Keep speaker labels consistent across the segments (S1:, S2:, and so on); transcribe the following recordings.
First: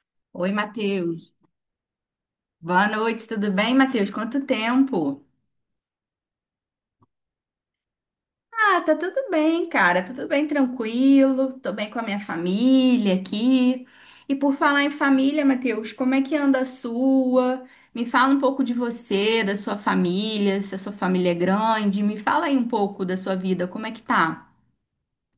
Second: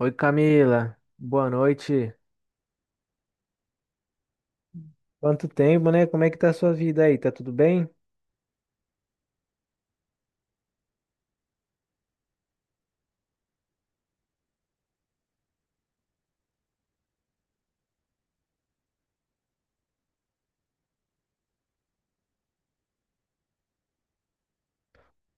S1: Oi
S2: Oi,
S1: Camila,
S2: Matheus.
S1: boa noite.
S2: Boa noite, tudo bem, Matheus? Quanto tempo?
S1: Quanto tempo, né? Como é que tá a sua vida aí? Tá tudo bem?
S2: Ah, tá tudo bem, cara. Tudo bem, tranquilo. Tô bem com a minha família aqui. E por falar em família, Matheus, como é que anda a sua? Me fala um pouco de você, da sua família, se a sua família é grande. Me fala aí um pouco da sua vida, como é que tá?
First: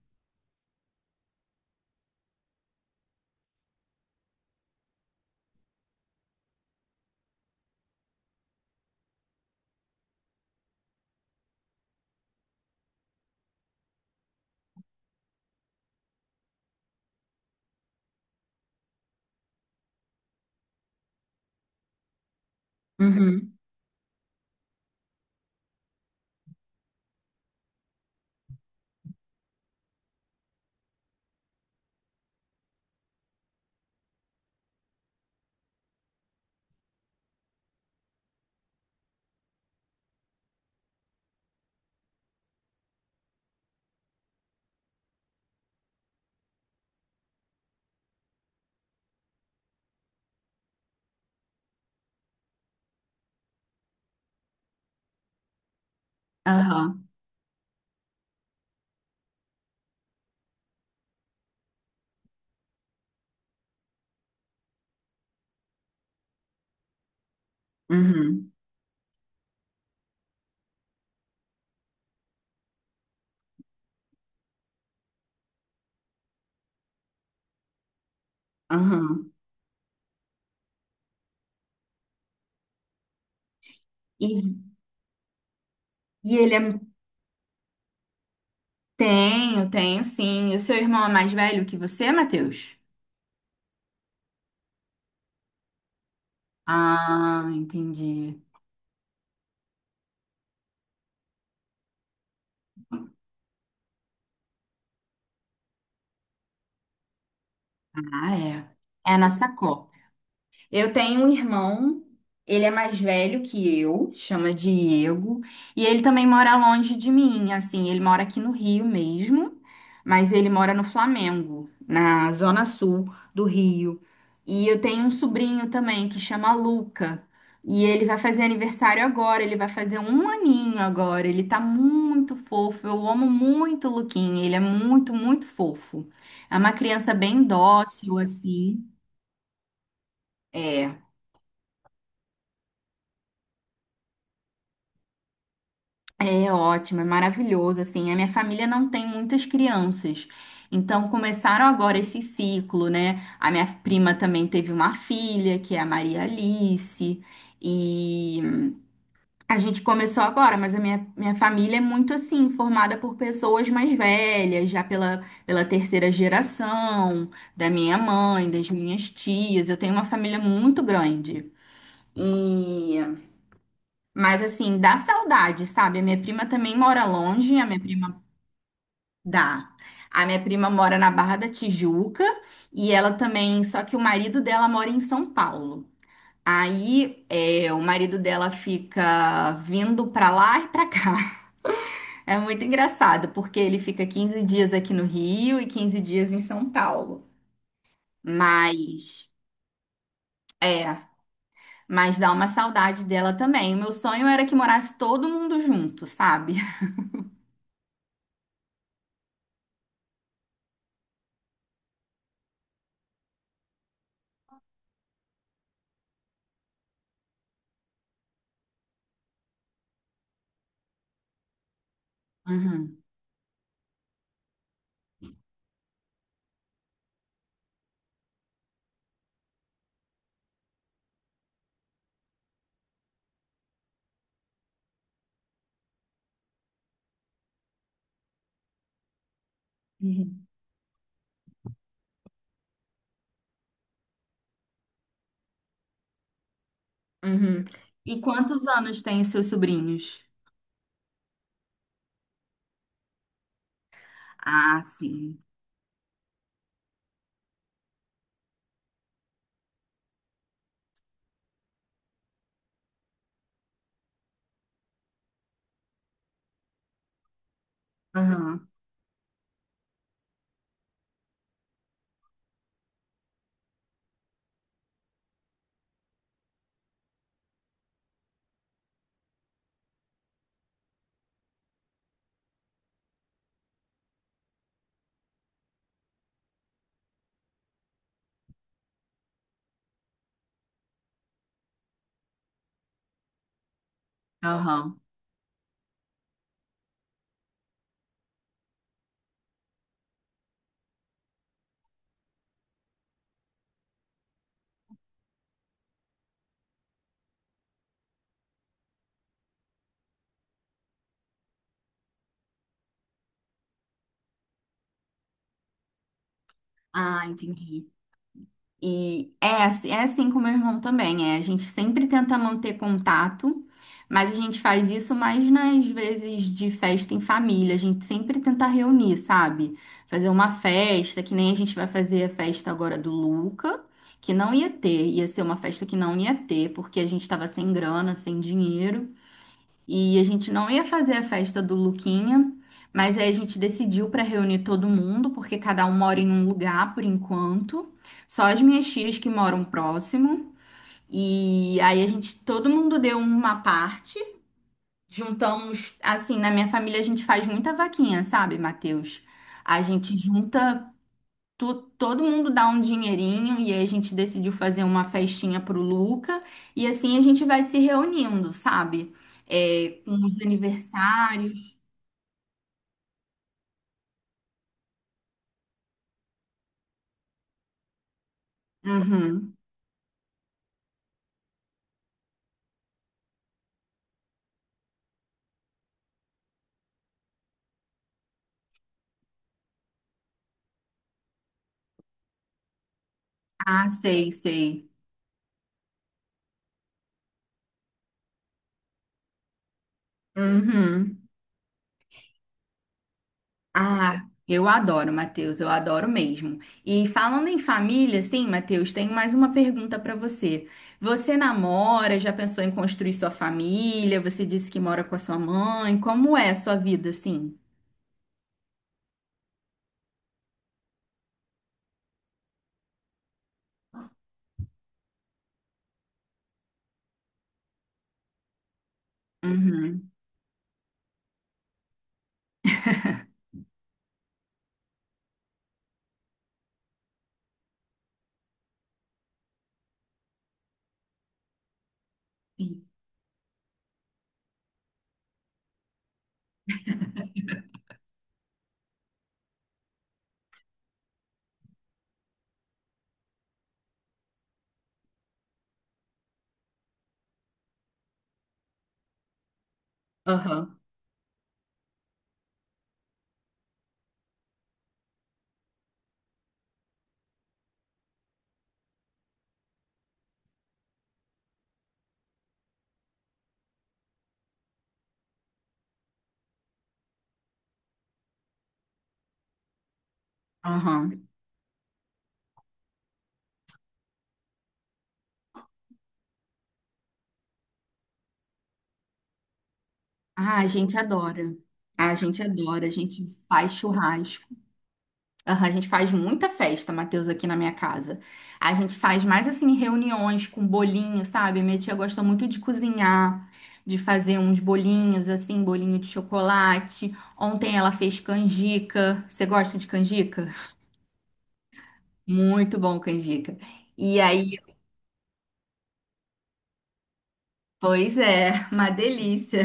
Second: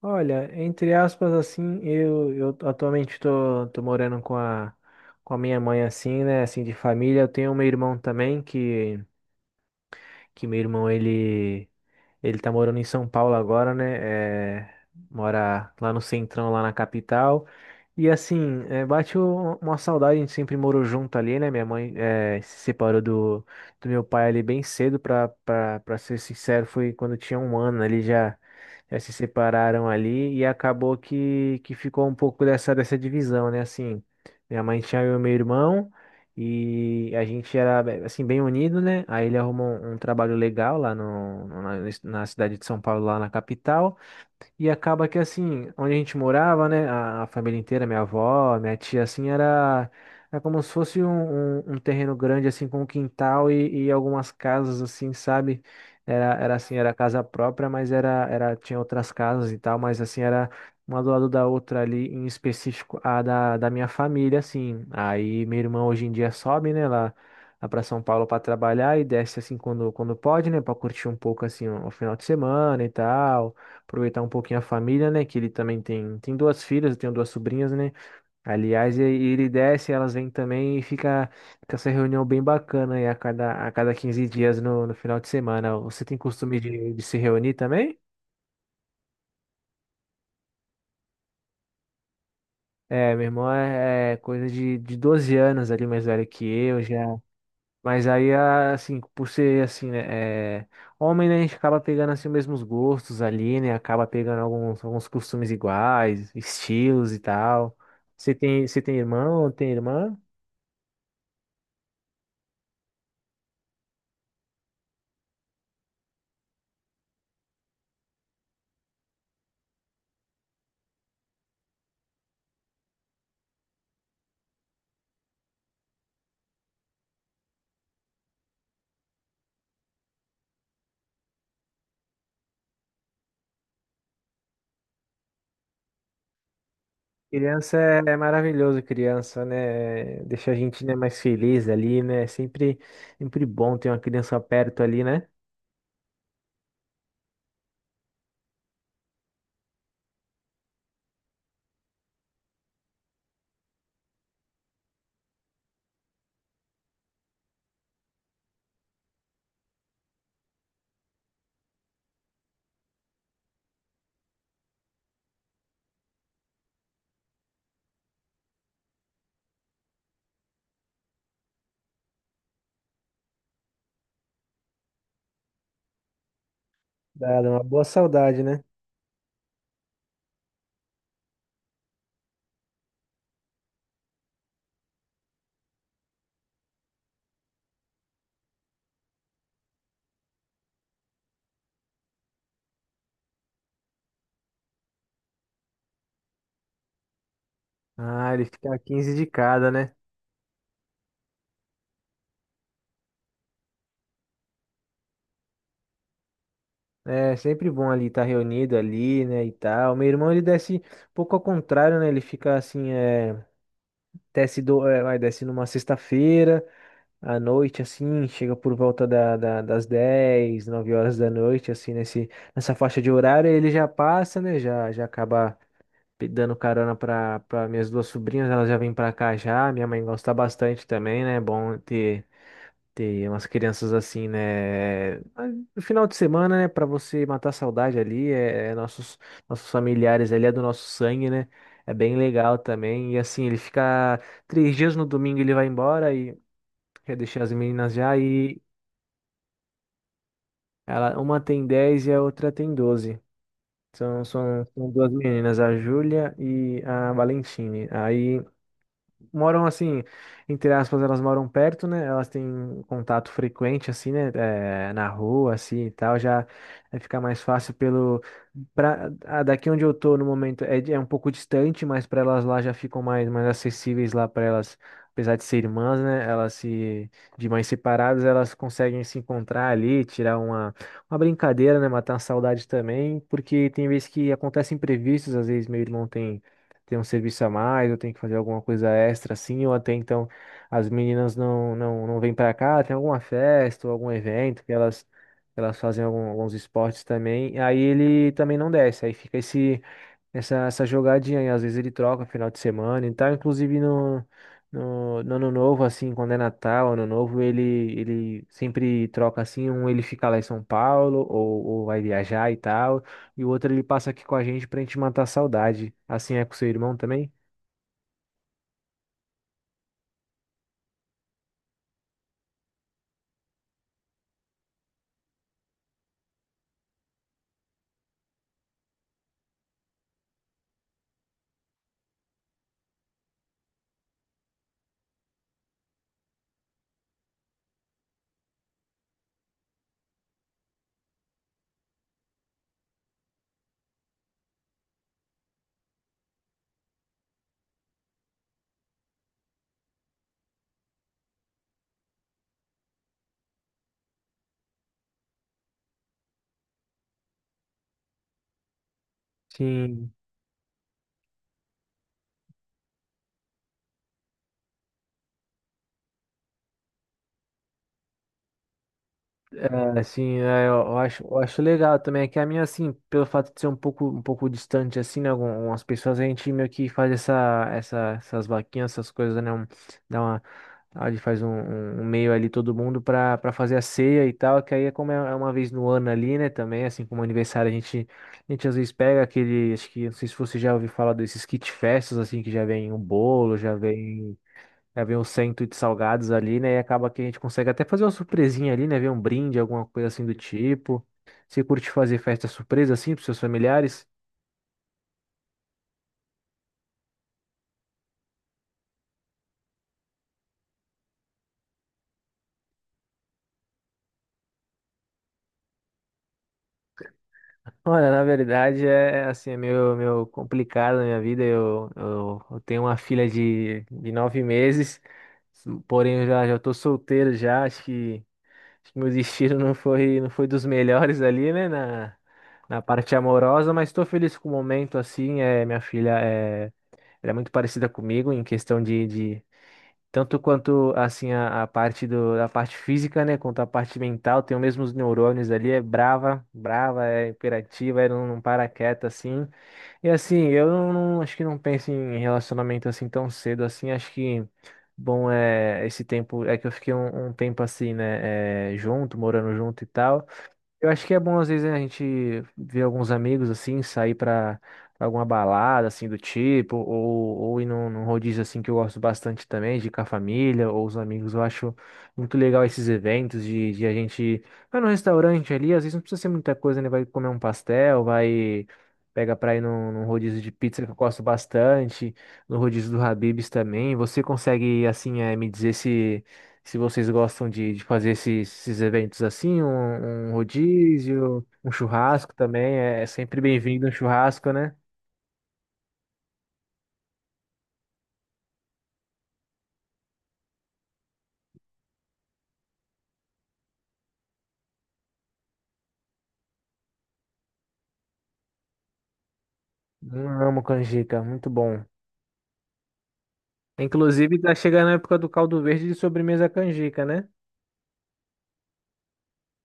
S1: Olha, entre aspas, assim, eu atualmente tô morando com a minha mãe, assim, né? Assim, de família. Eu tenho meu irmão também, que meu irmão, ele tá morando em São Paulo agora, né? Mora lá no centrão, lá na capital. E assim, bate uma saudade, a gente sempre morou junto ali, né? Minha mãe se separou do,
S2: Uhum.
S1: do meu pai ali bem cedo, pra ser sincero, foi quando eu tinha 1 ano ali já, já se separaram ali e acabou que ficou um pouco dessa divisão, né? Assim, minha mãe tinha eu e meu irmão. E a gente era, assim, bem unido, né? Aí ele arrumou um trabalho legal lá na cidade de São Paulo, lá na capital. E acaba que assim, onde a gente morava, né, a família inteira, minha avó, minha tia, assim, era como se fosse um terreno grande, assim, com um quintal e algumas casas, assim, sabe? Era assim, era
S2: Aham.
S1: casa própria, mas era, tinha outras casas e tal, mas assim, era uma do lado da outra ali, em específico a da minha família, assim. Aí minha irmã hoje em dia sobe, né, lá para São Paulo para
S2: Uhum.
S1: trabalhar e desce, assim, quando pode, né, para curtir um pouco, assim, o final de semana e tal, aproveitar um pouquinho a família, né? Que ele também tem duas filhas, eu tenho duas sobrinhas, né? Aliás, e
S2: Aham.
S1: ele desce, elas vêm também e fica essa reunião bem bacana aí a cada 15
S2: E,
S1: dias no final de semana. Você tem
S2: e ele
S1: costume
S2: é...
S1: de se reunir também?
S2: Tenho, tenho sim. E o seu irmão é mais velho que você, Matheus?
S1: É, meu irmão é coisa de 12 anos ali mais velho que eu, já.
S2: Ah,
S1: Mas aí,
S2: entendi.
S1: assim, por ser assim, né, homem, né, a gente acaba pegando assim os mesmos gostos ali, né? Acaba pegando alguns costumes iguais, estilos e tal. Você
S2: Ah,
S1: tem, você tem
S2: é. É na
S1: irmão ou tem
S2: sacola.
S1: irmã?
S2: Eu tenho um irmão, ele é mais velho que eu, chama Diego, e ele também mora longe de mim, assim, ele mora aqui no Rio mesmo, mas ele mora no Flamengo, na zona sul do Rio. E eu tenho um sobrinho também que chama Luca, e ele vai fazer aniversário agora, ele vai fazer um aninho agora, ele tá muito fofo, eu amo muito o Luquinha, ele é muito, muito fofo. É uma criança bem
S1: Criança é
S2: dócil,
S1: maravilhoso,
S2: assim.
S1: criança, né? Deixa a gente, né,
S2: É.
S1: mais feliz ali, né? Sempre bom ter uma criança perto ali, né?
S2: É ótimo, é maravilhoso, assim. A minha família não tem muitas crianças. Então começaram agora esse ciclo, né? A minha prima também teve uma filha, que é a Maria Alice, e a gente começou agora, mas a minha família é muito assim, formada por pessoas mais velhas, já pela terceira geração, da minha mãe, das minhas tias. Eu tenho uma família muito grande. E mas assim, dá saudade, sabe? A minha prima também mora
S1: Dá
S2: longe,
S1: uma
S2: a minha
S1: boa
S2: prima
S1: saudade, né?
S2: dá. A minha prima mora na Barra da Tijuca e ela também, só que o marido dela mora em São Paulo. Aí, é, o marido dela fica vindo pra lá e pra cá. É muito engraçado, porque ele fica 15 dias aqui no Rio e 15 dias em São Paulo.
S1: Ah, ele fica 15 de
S2: Mas,
S1: cada, né?
S2: é, mas dá uma saudade dela também. O meu sonho era que morasse todo mundo junto, sabe?
S1: É sempre bom ali estar reunido ali, né, e tal. Meu irmão, ele desce um pouco ao contrário, né? Ele fica assim, desce, do, é, vai, desce numa sexta-feira à noite, assim, chega por volta das 10 9 horas da noite, assim, nessa faixa de horário, aí ele já passa, né, já acaba dando carona para minhas duas sobrinhas, elas já vêm para cá já, minha mãe gosta bastante também, né, é bom ter tem umas crianças assim, né? Mas no final de semana, né, pra você matar a saudade ali, é nossos familiares ali,
S2: Uhum.
S1: é do nosso sangue, né? É bem legal também. E assim, ele fica 3 dias, no domingo, ele vai embora e quer deixar as
S2: Uhum.
S1: meninas já.
S2: E
S1: E
S2: quantos anos têm os seus sobrinhos?
S1: ela, uma tem 10 e a outra tem 12. São, são,
S2: Ah,
S1: são duas
S2: sim.
S1: meninas, a Júlia e a Valentine. Aí, moram assim, entre aspas, elas moram perto, né? Elas têm contato frequente, assim, né? Na rua, assim e tal. Já fica mais fácil pelo.
S2: Aham,
S1: Daqui onde eu tô no momento é um pouco distante, mas para elas lá já ficam mais acessíveis lá para elas. Apesar de ser irmãs, né? Elas se. De mães separadas, elas conseguem se encontrar ali, tirar uma brincadeira, né? Matar a saudade também, porque tem vezes que acontecem imprevistos, às vezes meu irmão tem um serviço a mais, eu tenho que fazer alguma coisa extra assim, ou até então as meninas não vêm para cá, tem alguma festa ou algum evento que
S2: aham.
S1: elas fazem alguns esportes também, aí ele também não desce, aí fica essa jogadinha, e às vezes ele troca final de semana e tal, inclusive no. No ano novo, assim, quando é Natal, ano novo, ele sempre troca assim, um ele fica lá em São Paulo, ou vai viajar e tal. E o outro ele passa aqui com a gente pra gente matar a saudade. Assim é com seu irmão
S2: Ah,
S1: também?
S2: entendi. E é, é assim com o meu irmão também, é. A gente sempre tenta manter contato, mas a gente faz isso mais nas vezes de festa em família. A gente sempre tenta reunir, sabe? Fazer uma festa, que nem a gente vai fazer a festa agora do Luca, que não ia ter, ia ser uma festa que não ia ter, porque a gente tava sem grana, sem dinheiro. E a gente não ia fazer a festa do Luquinha, mas aí a gente decidiu para reunir todo mundo, porque cada um mora em um lugar por enquanto. Só as minhas tias que moram próximo. E aí a gente, todo mundo deu uma parte. Juntamos, assim, na minha família a gente faz muita vaquinha, sabe, Matheus? A
S1: Sim,
S2: gente junta todo mundo dá um dinheirinho e aí a gente decidiu fazer uma festinha pro Luca e assim a gente vai se reunindo, sabe? É,
S1: é,
S2: com
S1: sim,
S2: os
S1: é, eu acho
S2: aniversários.
S1: legal também, é que a minha, assim, pelo fato de ser um pouco distante, assim, né, algumas pessoas, a gente meio que faz essa, essas vaquinhas, essas coisas, né,
S2: Uhum.
S1: dá uma, a gente faz um meio ali todo mundo pra fazer a ceia e tal, que aí é como é uma vez no ano ali, né, também, assim, como aniversário, a gente às vezes pega aquele, acho que, não sei se você já ouviu falar desses kit festas, assim, que já vem o bolo, já
S2: Ah, sei,
S1: vem
S2: sei.
S1: É, vem um cento de salgados ali, né? E acaba que a gente consegue até fazer uma surpresinha ali, né? Ver um brinde, alguma coisa assim do tipo.
S2: Uhum.
S1: Você curte fazer festa surpresa assim pros seus familiares?
S2: Ah, eu adoro, Matheus, eu adoro mesmo. E falando em família, sim, Matheus, tenho mais uma pergunta para você. Você namora, já pensou em construir sua família? Você disse que mora com a sua mãe. Como é a sua vida, assim?
S1: Olha, na verdade é assim, é meio complicado na minha vida. Eu tenho uma filha de 9 meses, porém eu já tô solteiro já. Acho que meu destino não
S2: Uhum.
S1: foi, não foi dos melhores ali, né? Na parte amorosa, mas tô feliz com o momento assim. Minha filha é. Ela é muito parecida comigo em questão de tanto quanto assim a parte do, a parte
S2: Sim.
S1: física, né, quanto a parte mental, tem os mesmos neurônios ali, é brava, brava, é imperativa, não para quieta assim. E assim, eu acho que não penso em relacionamento assim tão cedo assim, acho que bom é esse tempo é que eu fiquei um tempo assim, né, junto, morando junto e tal.
S2: Aham.
S1: Eu acho que é bom, às vezes, né, a gente ver alguns amigos, assim, sair pra alguma balada, assim, do tipo, ou ir num rodízio, assim, que eu gosto bastante também, de ir com a família ou os amigos. Eu acho muito legal esses eventos de a gente vai num restaurante ali, às vezes não precisa ser muita coisa, né? Vai comer um pastel, vai... Pega pra ir num rodízio de pizza que eu gosto
S2: Aham.
S1: bastante, no rodízio do Habib's também. Você consegue, assim, me dizer se... Se vocês gostam de fazer esses eventos assim, um
S2: Ah, a gente
S1: rodízio,
S2: adora.
S1: um
S2: Ah, a
S1: churrasco
S2: gente
S1: também,
S2: adora. A
S1: é
S2: gente
S1: sempre
S2: faz
S1: bem-vindo um
S2: churrasco.
S1: churrasco, né?
S2: Aham, a gente faz muita festa, Matheus, aqui na minha casa. A gente faz mais assim reuniões com bolinho, sabe? Minha tia gosta muito de cozinhar, de fazer uns bolinhos assim, bolinho de chocolate. Ontem ela fez canjica. Você gosta de canjica?
S1: Amo canjica, muito bom.
S2: Muito bom canjica. E
S1: Inclusive, tá
S2: aí,
S1: chegando a época do caldo verde de sobremesa canjica, né?
S2: pois é, uma delícia.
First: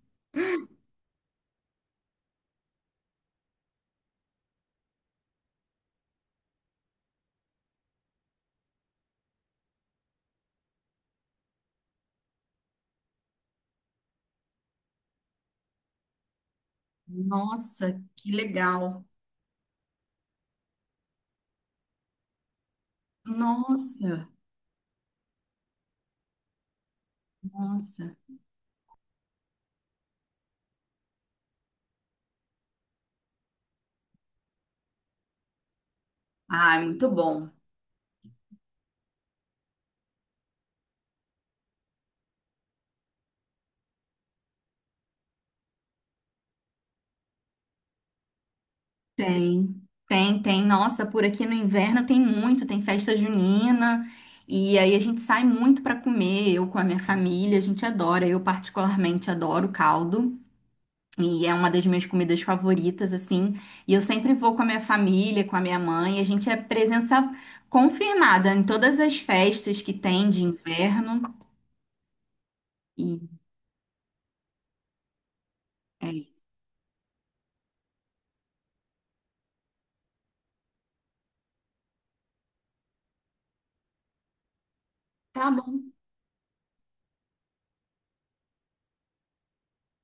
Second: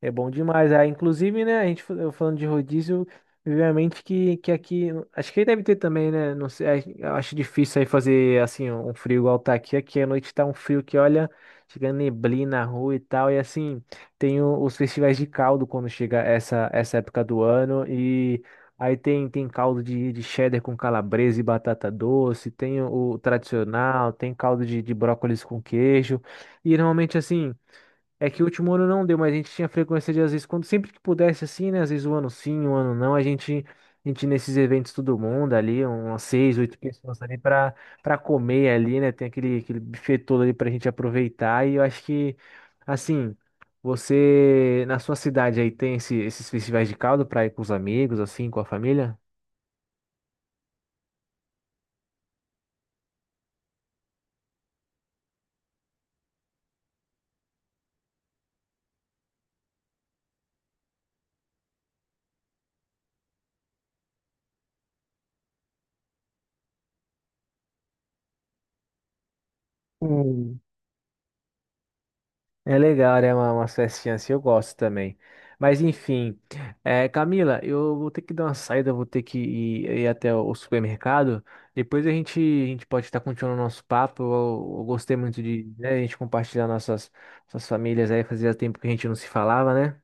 S1: É bom demais. Ah, inclusive, né, eu falando de rodízio, me veio à mente que aqui, acho que aí deve ter também, né, não sei, eu acho difícil aí fazer, assim, um frio igual tá aqui, aqui à noite tá um frio que, olha, chega neblina na rua e tal, e assim, tem os festivais de caldo quando chega essa época do ano,
S2: Nossa, que
S1: e aí
S2: legal.
S1: tem caldo de cheddar com calabresa e batata doce, tem o tradicional,
S2: Nossa,
S1: tem caldo de brócolis com queijo, e normalmente, assim...
S2: nossa.
S1: É que o último ano não deu, mas a gente tinha frequência de, às vezes, quando sempre que pudesse, assim, né? Às vezes um ano sim, um ano não, a gente ia nesses eventos todo mundo ali, umas seis, oito
S2: Ai, muito
S1: pessoas ali
S2: bom.
S1: pra comer ali, né? Tem aquele buffet todo ali pra gente aproveitar. E eu acho que, assim, você, na sua cidade aí, tem esses festivais de caldo pra ir com os amigos, assim, com a família?
S2: Tem. Tem, tem. Nossa, por aqui no inverno tem muito, tem festa junina. E aí a gente sai muito para comer, eu com a minha família, a gente adora. Eu particularmente adoro caldo e é uma das minhas comidas favoritas assim. E eu sempre vou com a minha família, com a minha mãe, e a gente é presença confirmada em todas as festas que tem de inverno.
S1: É
S2: E
S1: legal, né? Umas festinhas assim, eu gosto também. Mas
S2: é isso.
S1: enfim, Camila, eu vou ter que dar uma saída, eu vou ter que ir até o supermercado. Depois a gente pode estar continuando o nosso papo. Eu gostei muito
S2: Tá
S1: de,
S2: bom.
S1: né, a gente compartilhar nossas famílias aí, fazia tempo que a gente não se falava, né?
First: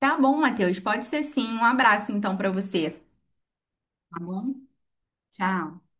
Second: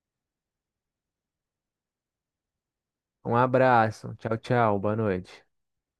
S2: Tá bom, Matheus. Pode ser sim. Um abraço então para você.
S1: Um abraço,
S2: Tá
S1: tchau,
S2: bom?
S1: tchau, boa noite.
S2: Tchau.